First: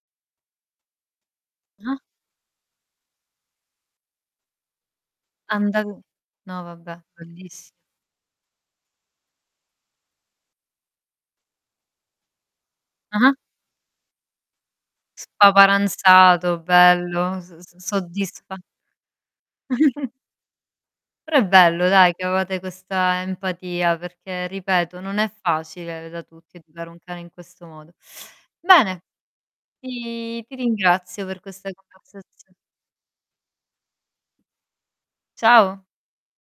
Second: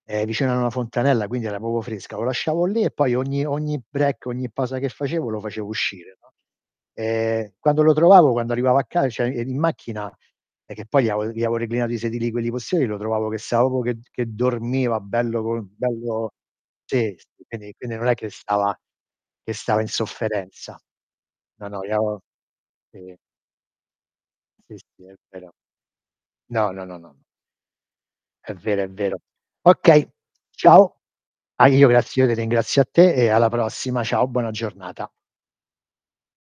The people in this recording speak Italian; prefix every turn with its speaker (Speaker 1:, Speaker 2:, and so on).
Speaker 1: Ehm, vicino a n una fontanella quindi era proprio
Speaker 2: Mh-mh.
Speaker 1: fresca. Lo lasciavo lì e poi ogni ogni break, ogni pausa che facevo, lo facevo
Speaker 2: Andan
Speaker 1: uscire, no,
Speaker 2: no, vabbè,
Speaker 1: ehm,
Speaker 2: belliss
Speaker 1: quando lo trovavo, quando arrivavo a ca cioè, ehm, in macchina è che poi gli avo gli avevo reclinato i sedili quelli posteriori, lo trovavo
Speaker 2: Ah-ah.
Speaker 1: che stava proprio, che che dormiva bello com bello
Speaker 2: Spaparanzato,
Speaker 1: sì,
Speaker 2: bello,
Speaker 1: s
Speaker 2: s s
Speaker 1: quindi quindi non è che
Speaker 2: soddisfa
Speaker 1: stava che stava in sofferenza.
Speaker 2: Però è
Speaker 1: No, no,
Speaker 2: bello, dai,
Speaker 1: iao
Speaker 2: che avevate
Speaker 1: i
Speaker 2: questa empatia, perché
Speaker 1: Sì,
Speaker 2: ripeto,
Speaker 1: sì, è
Speaker 2: non è
Speaker 1: vero.
Speaker 2: facile da tutti
Speaker 1: No, no,
Speaker 2: educare un
Speaker 1: no, no.
Speaker 2: cane in questo modo.
Speaker 1: È vero, è
Speaker 2: Bene,
Speaker 1: vero. Okay,
Speaker 2: ti ti
Speaker 1: ciao.
Speaker 2: ringrazio per
Speaker 1: Ah
Speaker 2: questa
Speaker 1: io grazie io te
Speaker 2: conversazio
Speaker 1: ringrazio a te e alla prossima. Ciao, buona giornata.
Speaker 2: Ciao.